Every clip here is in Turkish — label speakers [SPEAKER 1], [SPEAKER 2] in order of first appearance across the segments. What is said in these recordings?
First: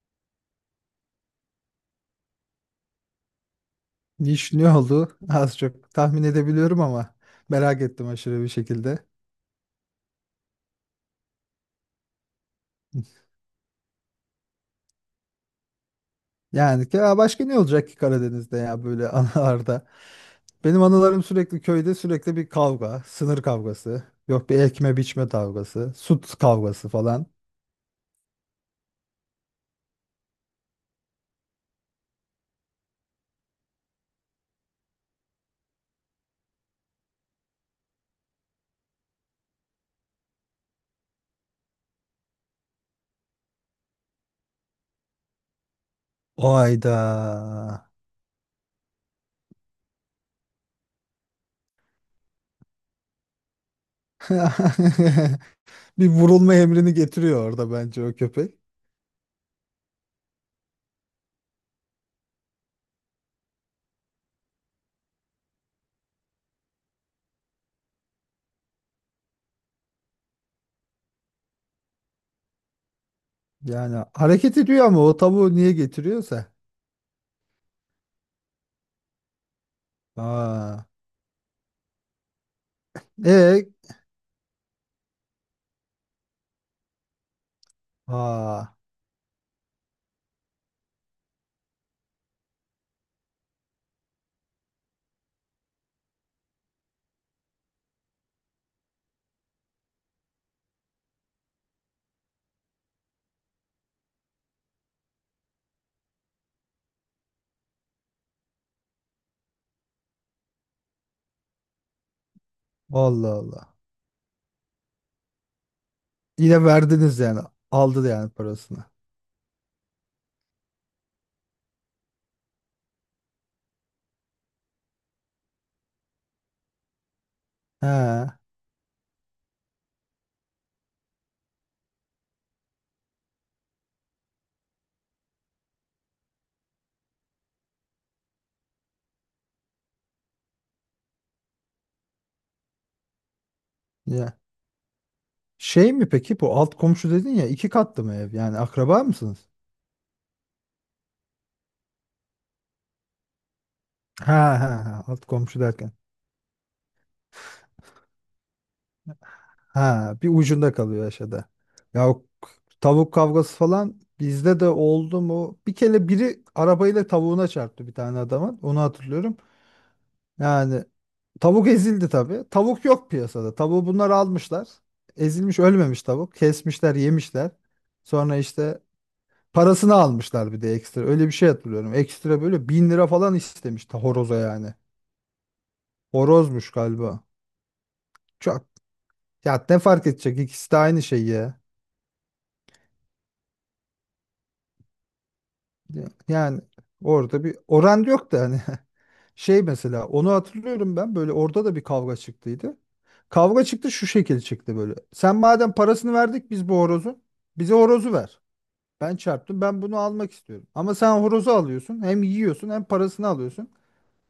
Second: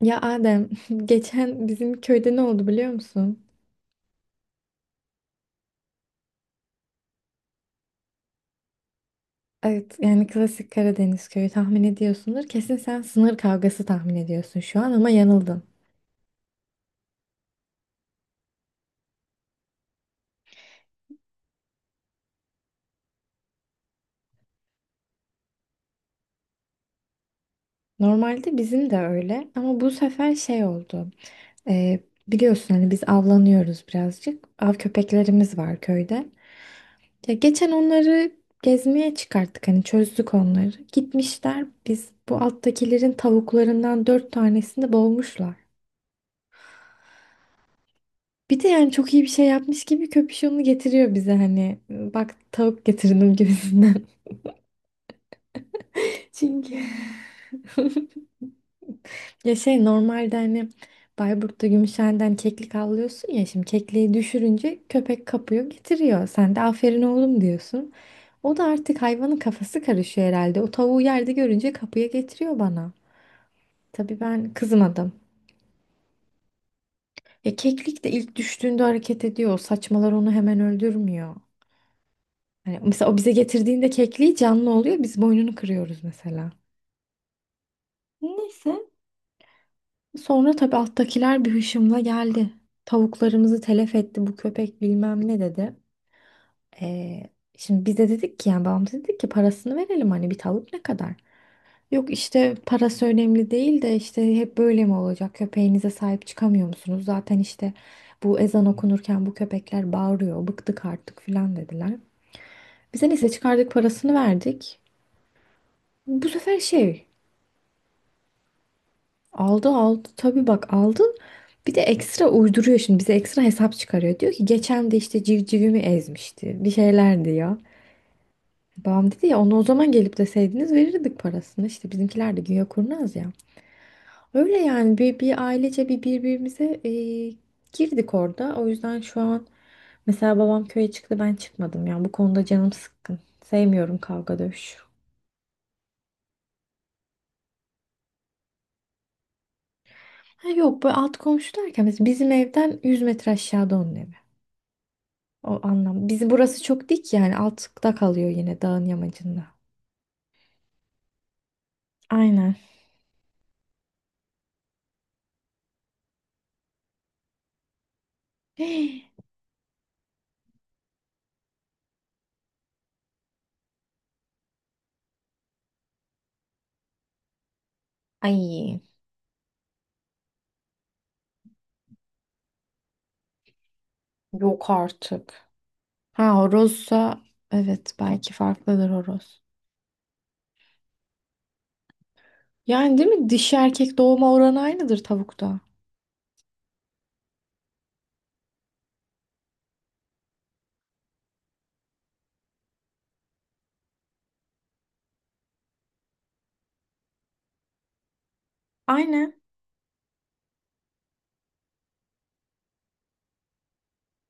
[SPEAKER 1] Ya Adem, geçen bizim köyde ne oldu biliyor musun?
[SPEAKER 2] Niş ne oldu? Az çok tahmin edebiliyorum ama merak ettim aşırı bir şekilde.
[SPEAKER 1] Evet, yani klasik Karadeniz köyü tahmin ediyorsundur. Kesin sen sınır kavgası tahmin ediyorsun şu an ama yanıldın.
[SPEAKER 2] Yani ki ya başka ne olacak ki Karadeniz'de ya böyle anılarda? Benim anılarım sürekli köyde sürekli bir kavga, sınır kavgası, yok bir ekme biçme kavgası, süt kavgası falan.
[SPEAKER 1] Normalde bizim de öyle ama bu sefer şey oldu. Ee, Biliyorsun hani biz avlanıyoruz birazcık. Av köpeklerimiz var köyde. Ya geçen onları gezmeye çıkarttık hani çözdük onları. Gitmişler biz bu alttakilerin tavuklarından dört tanesini boğmuşlar.
[SPEAKER 2] O ayda.
[SPEAKER 1] Bir de yani çok iyi bir şey yapmış gibi köpüşonunu getiriyor bize hani. Bak tavuk getirdim gibisinden.
[SPEAKER 2] Bir vurulma
[SPEAKER 1] Çünkü
[SPEAKER 2] emrini getiriyor orada bence o köpek.
[SPEAKER 1] ya şey normalde hani Bayburt'ta Gümüşhane'den keklik avlıyorsun ya şimdi kekliği düşürünce köpek kapıyor getiriyor. Sen de aferin oğlum diyorsun. O da artık hayvanın kafası karışıyor herhalde. O tavuğu yerde görünce kapıya getiriyor bana.
[SPEAKER 2] Yani
[SPEAKER 1] Tabii ben
[SPEAKER 2] hareket ediyor ama o
[SPEAKER 1] kızmadım.
[SPEAKER 2] tavuğu niye getiriyorsa.
[SPEAKER 1] Ya keklik de ilk düştüğünde hareket ediyor. O saçmalar onu hemen
[SPEAKER 2] Aa.
[SPEAKER 1] öldürmüyor. Hani mesela o bize
[SPEAKER 2] E,
[SPEAKER 1] getirdiğinde kekliği canlı oluyor. Biz boynunu kırıyoruz mesela.
[SPEAKER 2] aa.
[SPEAKER 1] Neyse. Sonra tabii alttakiler bir hışımla geldi. Tavuklarımızı telef etti bu köpek bilmem ne dedi. Ee, Şimdi biz de dedik ki yani babam dedi ki parasını verelim hani bir tavuk ne kadar? Yok işte parası önemli değil de işte hep böyle mi olacak? Köpeğinize sahip çıkamıyor musunuz? Zaten işte bu ezan okunurken bu köpekler bağırıyor. Bıktık artık filan dediler. Bize neyse
[SPEAKER 2] Allah Allah.
[SPEAKER 1] çıkardık parasını verdik. Bu sefer
[SPEAKER 2] Yine
[SPEAKER 1] şey
[SPEAKER 2] verdiniz yani. Aldı yani parasını.
[SPEAKER 1] aldı aldı tabii bak aldın. Bir de ekstra uyduruyor şimdi bize ekstra hesap çıkarıyor. Diyor ki geçen de işte civcivimi ezmişti. Bir şeyler diyor.
[SPEAKER 2] He.
[SPEAKER 1] Babam dedi ya onu o zaman gelip deseydiniz verirdik parasını. İşte bizimkiler de güya kurnaz ya. Öyle yani bir ailece bir birbirimize girdik orada. O yüzden şu an mesela babam köye çıktı ben çıkmadım. Yani bu konuda canım sıkkın. Sevmiyorum kavga
[SPEAKER 2] Ya.
[SPEAKER 1] dövüş.
[SPEAKER 2] Şey mi peki bu alt komşu dedin ya, iki katlı mı ev? Yani akraba mısınız?
[SPEAKER 1] Ha yok bu alt komşu derken mesela bizim evden 100 metre aşağıda onun evi.
[SPEAKER 2] Ha, ha, ha, alt
[SPEAKER 1] O
[SPEAKER 2] komşu derken.
[SPEAKER 1] anlam. Bizi burası çok dik yani altta kalıyor yine dağın yamacında.
[SPEAKER 2] Ha, bir ucunda kalıyor aşağıda. Ya
[SPEAKER 1] Aynen.
[SPEAKER 2] tavuk kavgası falan bizde de oldu mu? Bir kere biri arabayla tavuğuna çarptı bir tane adamın. Onu hatırlıyorum. Yani tavuk ezildi tabii. Tavuk yok piyasada. Tavuğu bunlar almışlar. Ezilmiş, ölmemiş tavuk. Kesmişler, yemişler. Sonra
[SPEAKER 1] Ay
[SPEAKER 2] işte parasını almışlar bir de ekstra. Öyle bir şey hatırlıyorum. Ekstra böyle 1.000 lira falan istemiş ta horoza
[SPEAKER 1] yok
[SPEAKER 2] yani.
[SPEAKER 1] artık. Ha
[SPEAKER 2] Horozmuş galiba.
[SPEAKER 1] horozsa evet belki
[SPEAKER 2] Çok.
[SPEAKER 1] farklıdır horoz.
[SPEAKER 2] Ya ne fark edecek? İkisi de aynı şey ya.
[SPEAKER 1] Yani değil mi? Dişi erkek doğma oranı aynıdır tavukta.
[SPEAKER 2] Yani orada bir oran yok da hani şey mesela onu hatırlıyorum ben, böyle orada da bir kavga çıktıydı. Kavga çıktı, şu şekil çıktı böyle. Sen madem parasını verdik biz bu horozun, bize horozu ver. Ben
[SPEAKER 1] Aynen.
[SPEAKER 2] çarptım, ben bunu almak istiyorum. Ama sen horozu alıyorsun, hem yiyorsun hem parasını alıyorsun.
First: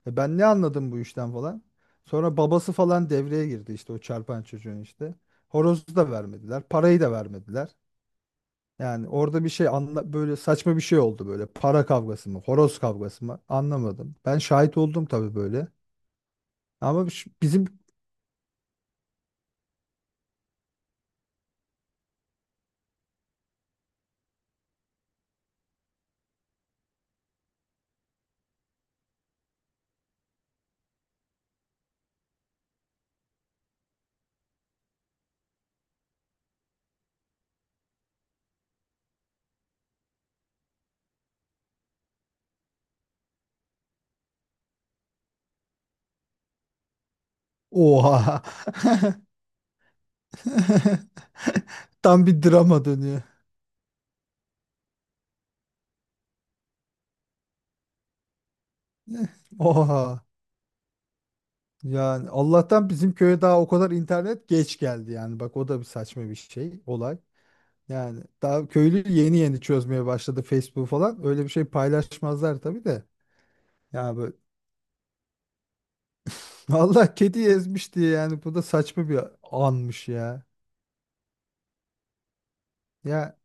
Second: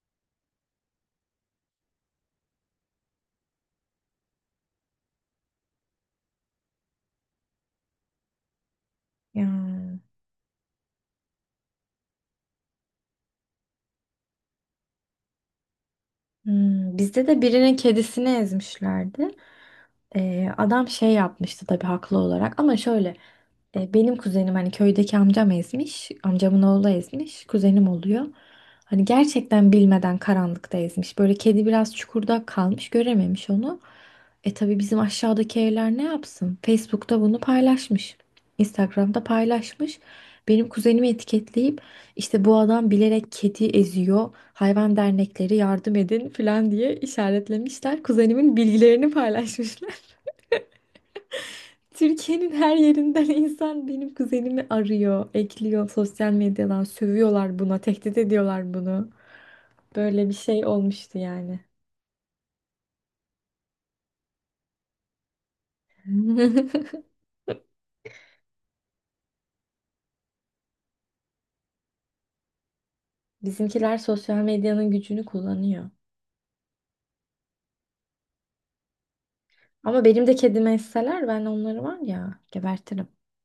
[SPEAKER 2] E ben ne anladım bu işten falan. Sonra babası falan devreye girdi işte, o çarpan çocuğun işte. Horozu da vermediler, parayı da vermediler. Yani orada bir şey
[SPEAKER 1] Ya.
[SPEAKER 2] anla, böyle saçma bir şey oldu böyle. Para kavgası mı, horoz kavgası mı anlamadım. Ben şahit oldum tabii böyle.
[SPEAKER 1] Hmm,
[SPEAKER 2] Ama
[SPEAKER 1] bizde de birinin
[SPEAKER 2] bizim.
[SPEAKER 1] kedisini ezmişlerdi. Adam şey yapmıştı tabii haklı olarak ama şöyle benim kuzenim hani köydeki amcam ezmiş. Amcamın oğlu ezmiş. Kuzenim oluyor. Hani gerçekten bilmeden karanlıkta ezmiş. Böyle kedi biraz çukurda kalmış görememiş onu. E tabii bizim aşağıdaki evler ne yapsın? Facebook'ta bunu paylaşmış. Instagram'da paylaşmış. Benim kuzenimi etiketleyip işte bu adam bilerek kedi eziyor. Hayvan dernekleri yardım edin falan diye işaretlemişler.
[SPEAKER 2] Oha.
[SPEAKER 1] Kuzenimin bilgilerini paylaşmışlar.
[SPEAKER 2] Tam bir
[SPEAKER 1] Türkiye'nin her
[SPEAKER 2] drama dönüyor.
[SPEAKER 1] yerinden insan benim kuzenimi arıyor, ekliyor sosyal medyadan. Sövüyorlar buna, tehdit ediyorlar bunu.
[SPEAKER 2] Oha.
[SPEAKER 1] Böyle bir şey olmuştu yani.
[SPEAKER 2] Yani Allah'tan bizim köye daha o kadar internet geç geldi yani. Bak o da bir saçma bir şey olay. Yani daha köylü yeni yeni çözmeye başladı Facebook falan. Öyle bir şey paylaşmazlar tabii de.
[SPEAKER 1] Bizimkiler
[SPEAKER 2] Yani
[SPEAKER 1] sosyal medyanın gücünü kullanıyor.
[SPEAKER 2] vallahi kedi ezmiş diye, yani bu da saçma bir
[SPEAKER 1] Ama
[SPEAKER 2] anmış
[SPEAKER 1] benim de
[SPEAKER 2] ya.
[SPEAKER 1] kedime esseler ben onları var ya gebertirim.
[SPEAKER 2] Ya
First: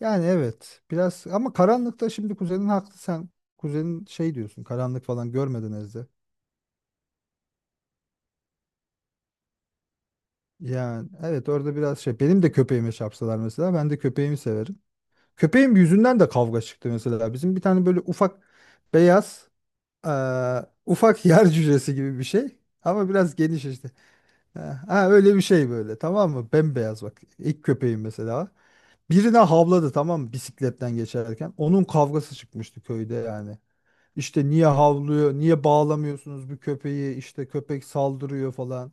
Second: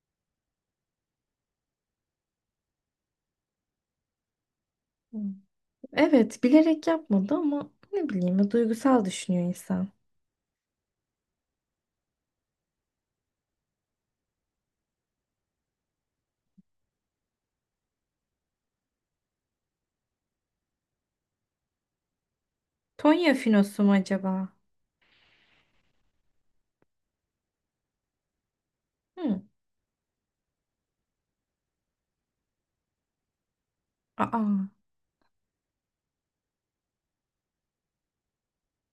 [SPEAKER 2] yani evet, biraz ama karanlıkta, şimdi kuzenin haklı, sen kuzenin şey diyorsun, karanlık falan
[SPEAKER 1] Hmm.
[SPEAKER 2] görmeden ezdi.
[SPEAKER 1] Evet bilerek yapmadı ama ne bileyim duygusal düşünüyor insan.
[SPEAKER 2] Yani evet orada biraz şey, benim de köpeğime çarpsalar mesela, ben de köpeğimi severim. Köpeğim yüzünden de kavga çıktı mesela, bizim bir tane böyle ufak beyaz ufak yer cücesi gibi bir şey, ama
[SPEAKER 1] Tonya
[SPEAKER 2] biraz geniş
[SPEAKER 1] finosu
[SPEAKER 2] işte.
[SPEAKER 1] mu acaba?
[SPEAKER 2] Ha, ha, öyle bir şey böyle, tamam mı? Bembeyaz, bak, ilk köpeğim mesela. Birine
[SPEAKER 1] Hı.
[SPEAKER 2] havladı, tamam mı, bisikletten geçerken. Onun kavgası çıkmıştı köyde yani. İşte niye
[SPEAKER 1] Aa,
[SPEAKER 2] havlıyor, niye bağlamıyorsunuz bu köpeği, işte köpek saldırıyor falan.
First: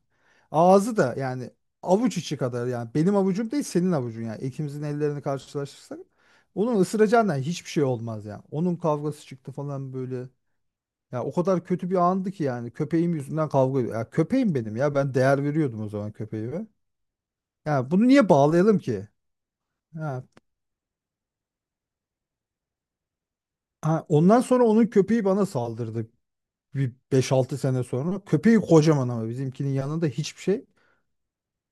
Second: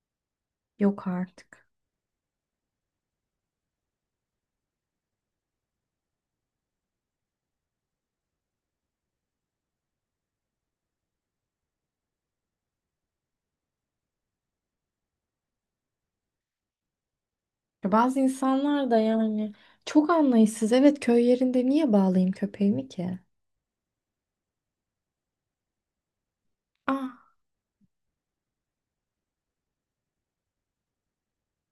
[SPEAKER 2] Ağzı
[SPEAKER 1] yok
[SPEAKER 2] da yani
[SPEAKER 1] artık.
[SPEAKER 2] avuç içi kadar yani, benim avucum değil, senin avucun yani. İkimizin ellerini karşılaştırsak, onun ısıracağından hiçbir şey olmaz yani. Onun kavgası çıktı falan böyle. Ya o kadar kötü bir andı ki yani, köpeğim yüzünden kavga ediyor. Ya köpeğim benim ya, ben değer veriyordum o zaman köpeğime.
[SPEAKER 1] Ya
[SPEAKER 2] Ya bunu
[SPEAKER 1] bazı
[SPEAKER 2] niye bağlayalım
[SPEAKER 1] insanlar da
[SPEAKER 2] ki?
[SPEAKER 1] yani çok
[SPEAKER 2] Ha,
[SPEAKER 1] anlayışsız. Evet köy yerinde niye bağlayayım köpeğimi ki?
[SPEAKER 2] ha, ondan sonra onun köpeği bana saldırdı. Bir beş
[SPEAKER 1] Aa.
[SPEAKER 2] altı sene sonra. Köpeği kocaman ama bizimkinin yanında hiçbir şey.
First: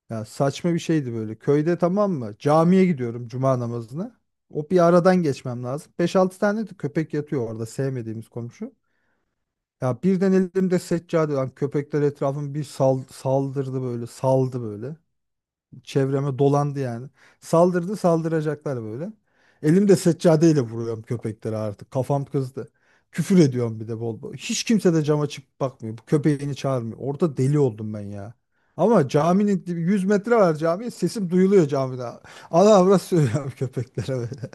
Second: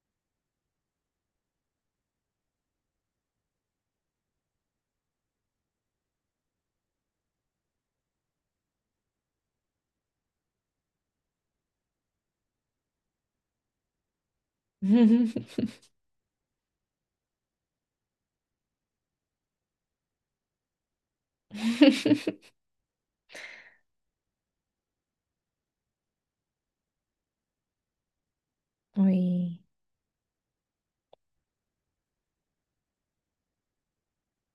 [SPEAKER 2] Ya saçma bir şeydi böyle. Köyde, tamam mı? Camiye gidiyorum cuma namazına. O bir aradan geçmem lazım. Beş altı tane de köpek yatıyor orada, sevmediğimiz komşu. Ya birden elimde seccade lan, köpekler etrafımı bir saldırdı böyle, saldı böyle. Çevreme dolandı yani. Saldırdı, saldıracaklar böyle. Elimde seccadeyle vuruyorum köpeklere artık. Kafam kızdı. Küfür ediyorum bir de bol bol. Hiç kimse de cama çıkıp bakmıyor. Bu köpeğini çağırmıyor. Orada deli oldum ben ya. Ama
[SPEAKER 1] Ay
[SPEAKER 2] caminin dibi 100 metre var cami. Sesim duyuluyor camide. Allah avrat söylüyorum köpeklere böyle.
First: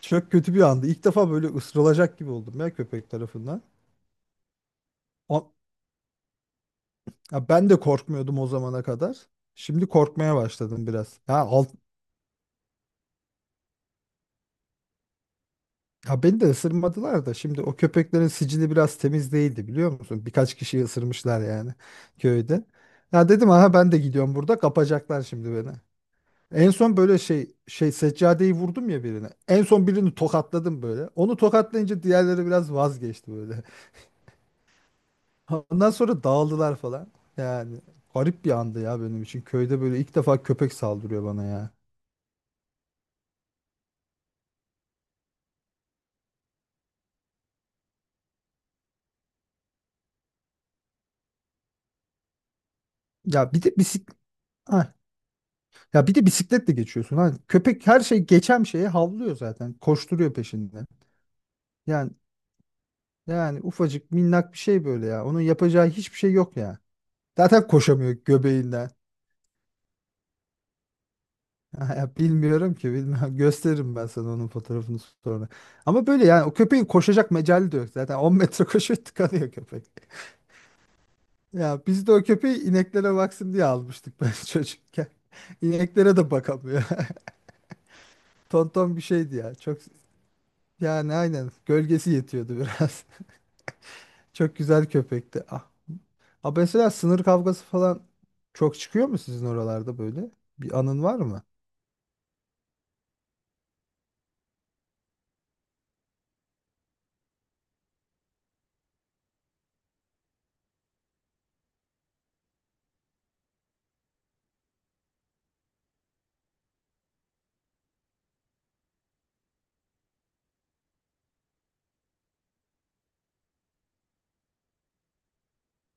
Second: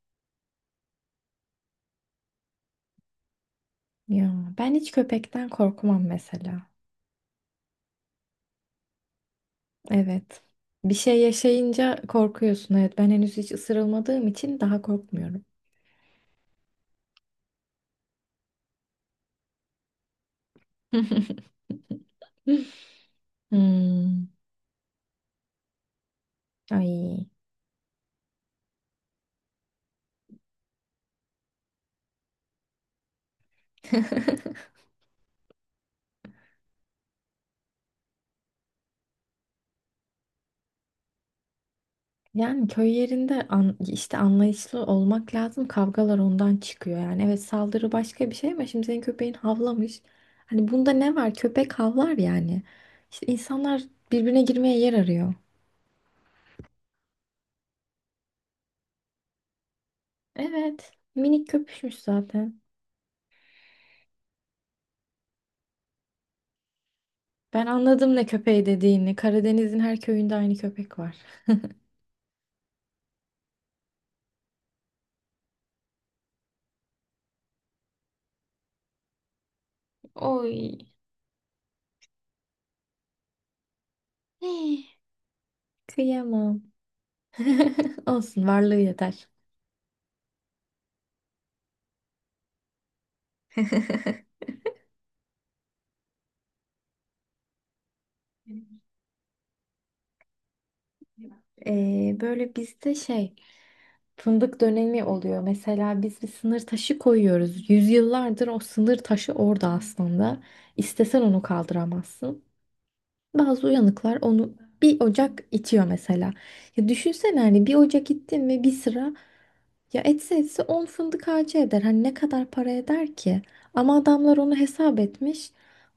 [SPEAKER 2] Çok kötü bir andı. İlk defa böyle ısırılacak gibi oldum ya köpek tarafından.
[SPEAKER 1] ya ben hiç köpekten
[SPEAKER 2] O-
[SPEAKER 1] korkmam mesela.
[SPEAKER 2] ya ben de korkmuyordum o zamana kadar. Şimdi korkmaya
[SPEAKER 1] Evet.
[SPEAKER 2] başladım
[SPEAKER 1] Bir
[SPEAKER 2] biraz.
[SPEAKER 1] şey
[SPEAKER 2] Ya
[SPEAKER 1] yaşayınca korkuyorsun. Evet ben henüz hiç ısırılmadığım için daha korkmuyorum.
[SPEAKER 2] Ya beni de ısırmadılar da, şimdi o köpeklerin sicili biraz temiz değildi, biliyor musun? Birkaç kişiyi ısırmışlar yani köyde. Ya dedim aha, ben de
[SPEAKER 1] Hmm.
[SPEAKER 2] gidiyorum burada, kapacaklar şimdi beni. En son böyle
[SPEAKER 1] Ay.
[SPEAKER 2] şey seccadeyi vurdum ya birine. En son birini tokatladım böyle. Onu tokatlayınca diğerleri biraz vazgeçti böyle. Ondan sonra dağıldılar falan. Yani garip bir andı ya benim için. Köyde böyle ilk defa köpek saldırıyor bana ya.
[SPEAKER 1] Yani köy yerinde an- işte anlayışlı olmak lazım. Kavgalar ondan çıkıyor yani. Evet saldırı başka bir şey ama şimdi senin köpeğin havlamış. Hani bunda ne var? Köpek havlar yani. İşte
[SPEAKER 2] Ya bir de
[SPEAKER 1] insanlar
[SPEAKER 2] bisiklet
[SPEAKER 1] birbirine girmeye yer arıyor.
[SPEAKER 2] Ya bir de bisikletle geçiyorsun. Hani köpek her şey, geçen şeye havlıyor zaten. Koşturuyor peşinden.
[SPEAKER 1] Evet. Minik köpüşmüş
[SPEAKER 2] Yani
[SPEAKER 1] zaten.
[SPEAKER 2] yani ufacık minnak bir şey böyle ya. Onun yapacağı hiçbir şey yok ya.
[SPEAKER 1] Ben
[SPEAKER 2] Zaten koşamıyor
[SPEAKER 1] anladım ne köpeği
[SPEAKER 2] göbeğinden.
[SPEAKER 1] dediğini. Karadeniz'in her köyünde aynı köpek var.
[SPEAKER 2] Ya bilmiyorum ki, bilmem. Gösteririm ben sana onun fotoğrafını sonra. Ama böyle yani o köpeğin koşacak mecali de yok. Zaten 10 metre koşuyor, tıkanıyor köpek.
[SPEAKER 1] Oy.
[SPEAKER 2] Ya biz de o köpeği ineklere baksın diye almıştık ben
[SPEAKER 1] Eh.
[SPEAKER 2] çocukken. İneklere de
[SPEAKER 1] Kıyamam.
[SPEAKER 2] bakamıyor.
[SPEAKER 1] Olsun varlığı
[SPEAKER 2] Tonton bir
[SPEAKER 1] yeter.
[SPEAKER 2] şeydi ya. Çok, yani aynen gölgesi yetiyordu biraz. Çok güzel köpekti. Ah. Ha, mesela sınır kavgası falan çok çıkıyor mu sizin oralarda böyle? Bir anın var mı?
[SPEAKER 1] Böyle bizde şey fındık dönemi oluyor. Mesela biz bir sınır taşı koyuyoruz. Yüzyıllardır o sınır taşı orada aslında. İstesen onu kaldıramazsın. Bazı uyanıklar onu bir ocak itiyor mesela. Ya düşünsene hani bir ocak ittin ve bir sıra ya etse etse 10 fındık ağacı eder. Hani ne kadar para eder ki? Ama adamlar onu hesap etmiş.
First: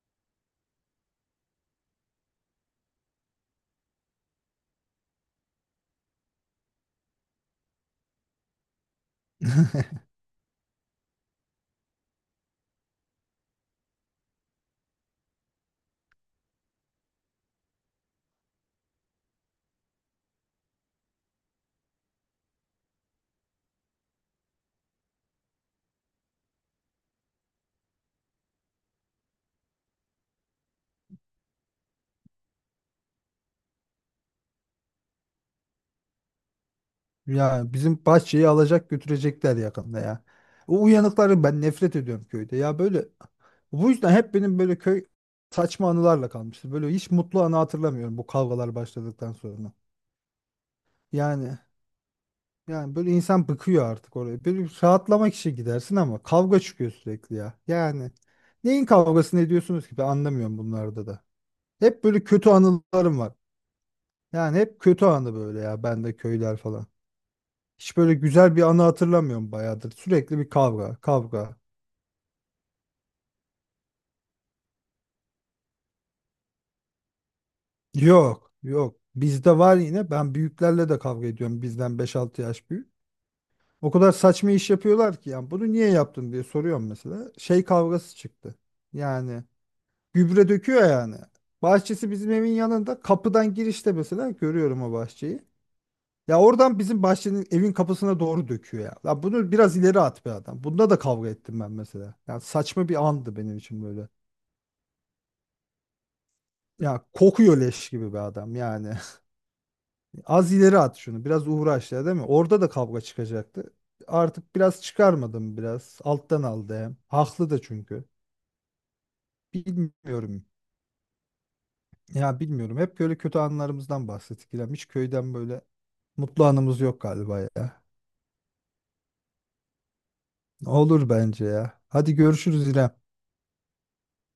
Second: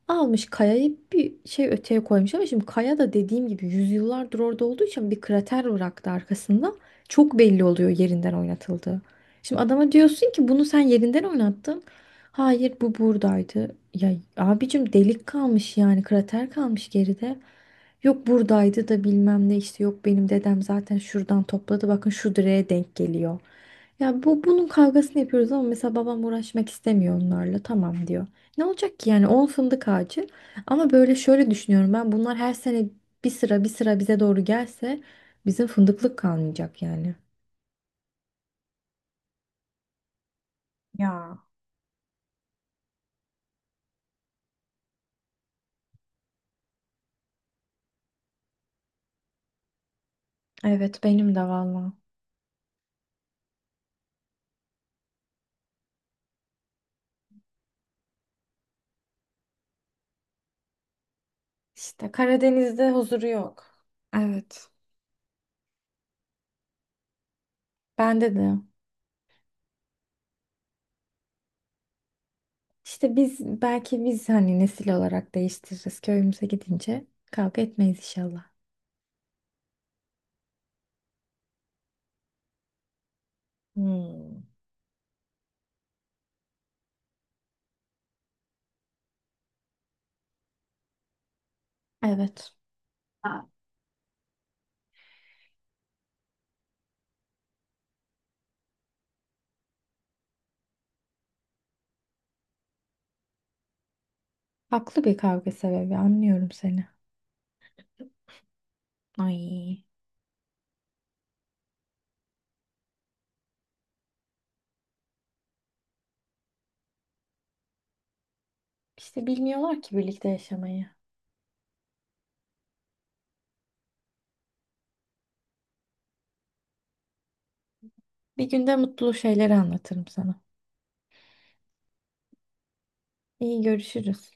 [SPEAKER 1] Almış kayayı bir şey öteye koymuş ama şimdi kaya da dediğim gibi yüzyıllardır orada olduğu için bir krater bıraktı arkasında. Çok belli oluyor yerinden oynatıldığı. Şimdi adama diyorsun ki bunu sen yerinden oynattın. Hayır bu buradaydı. Ya abicim delik kalmış yani krater kalmış geride. Yok buradaydı da bilmem ne işte yok benim dedem zaten şuradan topladı bakın şu direğe denk geliyor. Ya bu bunun kavgasını yapıyoruz ama mesela babam uğraşmak istemiyor onlarla tamam diyor. Ne olacak ki yani 10 fındık ağacı ama böyle şöyle düşünüyorum ben bunlar her sene bir sıra bir sıra bize doğru gelse bizim fındıklık kalmayacak yani.
[SPEAKER 2] Ya bizim bahçeyi alacak götürecekler yakında ya. O
[SPEAKER 1] Ya
[SPEAKER 2] uyanıkları ben nefret ediyorum köyde. Ya böyle bu yüzden hep benim böyle saçma anılarla kalmıştır. Böyle hiç mutlu anı hatırlamıyorum bu kavgalar başladıktan sonra.
[SPEAKER 1] evet benim de
[SPEAKER 2] Yani
[SPEAKER 1] valla.
[SPEAKER 2] yani böyle insan bıkıyor artık oraya. Böyle bir rahatlamak için gidersin ama kavga çıkıyor sürekli ya. Yani neyin kavgasını ediyorsunuz ki? Ben anlamıyorum bunlarda da. Hep
[SPEAKER 1] İşte
[SPEAKER 2] böyle kötü
[SPEAKER 1] Karadeniz'de
[SPEAKER 2] anılarım
[SPEAKER 1] huzuru
[SPEAKER 2] var.
[SPEAKER 1] yok.
[SPEAKER 2] Yani
[SPEAKER 1] Evet.
[SPEAKER 2] hep kötü anı böyle ya, ben de köyler falan. Hiç böyle
[SPEAKER 1] Bende
[SPEAKER 2] güzel
[SPEAKER 1] de.
[SPEAKER 2] bir anı hatırlamıyorum bayağıdır. Sürekli bir kavga, kavga.
[SPEAKER 1] İşte biz belki biz hani nesil olarak değiştiririz. Köyümüze gidince kavga etmeyiz inşallah.
[SPEAKER 2] Yok, yok. Bizde var yine. Ben büyüklerle de kavga ediyorum. Bizden beş altı yaş büyük. O kadar
[SPEAKER 1] Hmm.
[SPEAKER 2] saçma iş yapıyorlar ki yani, bunu niye yaptın diye soruyorum mesela. Şey kavgası çıktı. Yani gübre döküyor yani. Bahçesi bizim
[SPEAKER 1] Evet.
[SPEAKER 2] evin yanında. Kapıdan girişte mesela görüyorum o bahçeyi. Ya oradan bizim bahçenin, evin kapısına doğru döküyor ya. Ya bunu biraz ileri at be adam. Bunda da kavga ettim ben mesela. Ya saçma bir andı benim için böyle.
[SPEAKER 1] Haklı bir kavga sebebi anlıyorum seni.
[SPEAKER 2] Ya kokuyor leş gibi be adam yani.
[SPEAKER 1] Ay.
[SPEAKER 2] Az ileri at şunu. Biraz uğraş ya, değil mi? Orada da kavga çıkacaktı. Artık biraz çıkarmadım biraz. Alttan aldı hem. Haklı da çünkü.
[SPEAKER 1] İşte bilmiyorlar ki birlikte
[SPEAKER 2] Bilmiyorum.
[SPEAKER 1] yaşamayı.
[SPEAKER 2] Ya bilmiyorum. Hep böyle kötü anılarımızdan bahsettik İrem. Hiç köyden böyle mutlu anımız yok galiba ya.
[SPEAKER 1] Bir günde mutlu şeyleri anlatırım sana.
[SPEAKER 2] Olur bence ya. Hadi görüşürüz İrem.
[SPEAKER 1] İyi görüşürüz.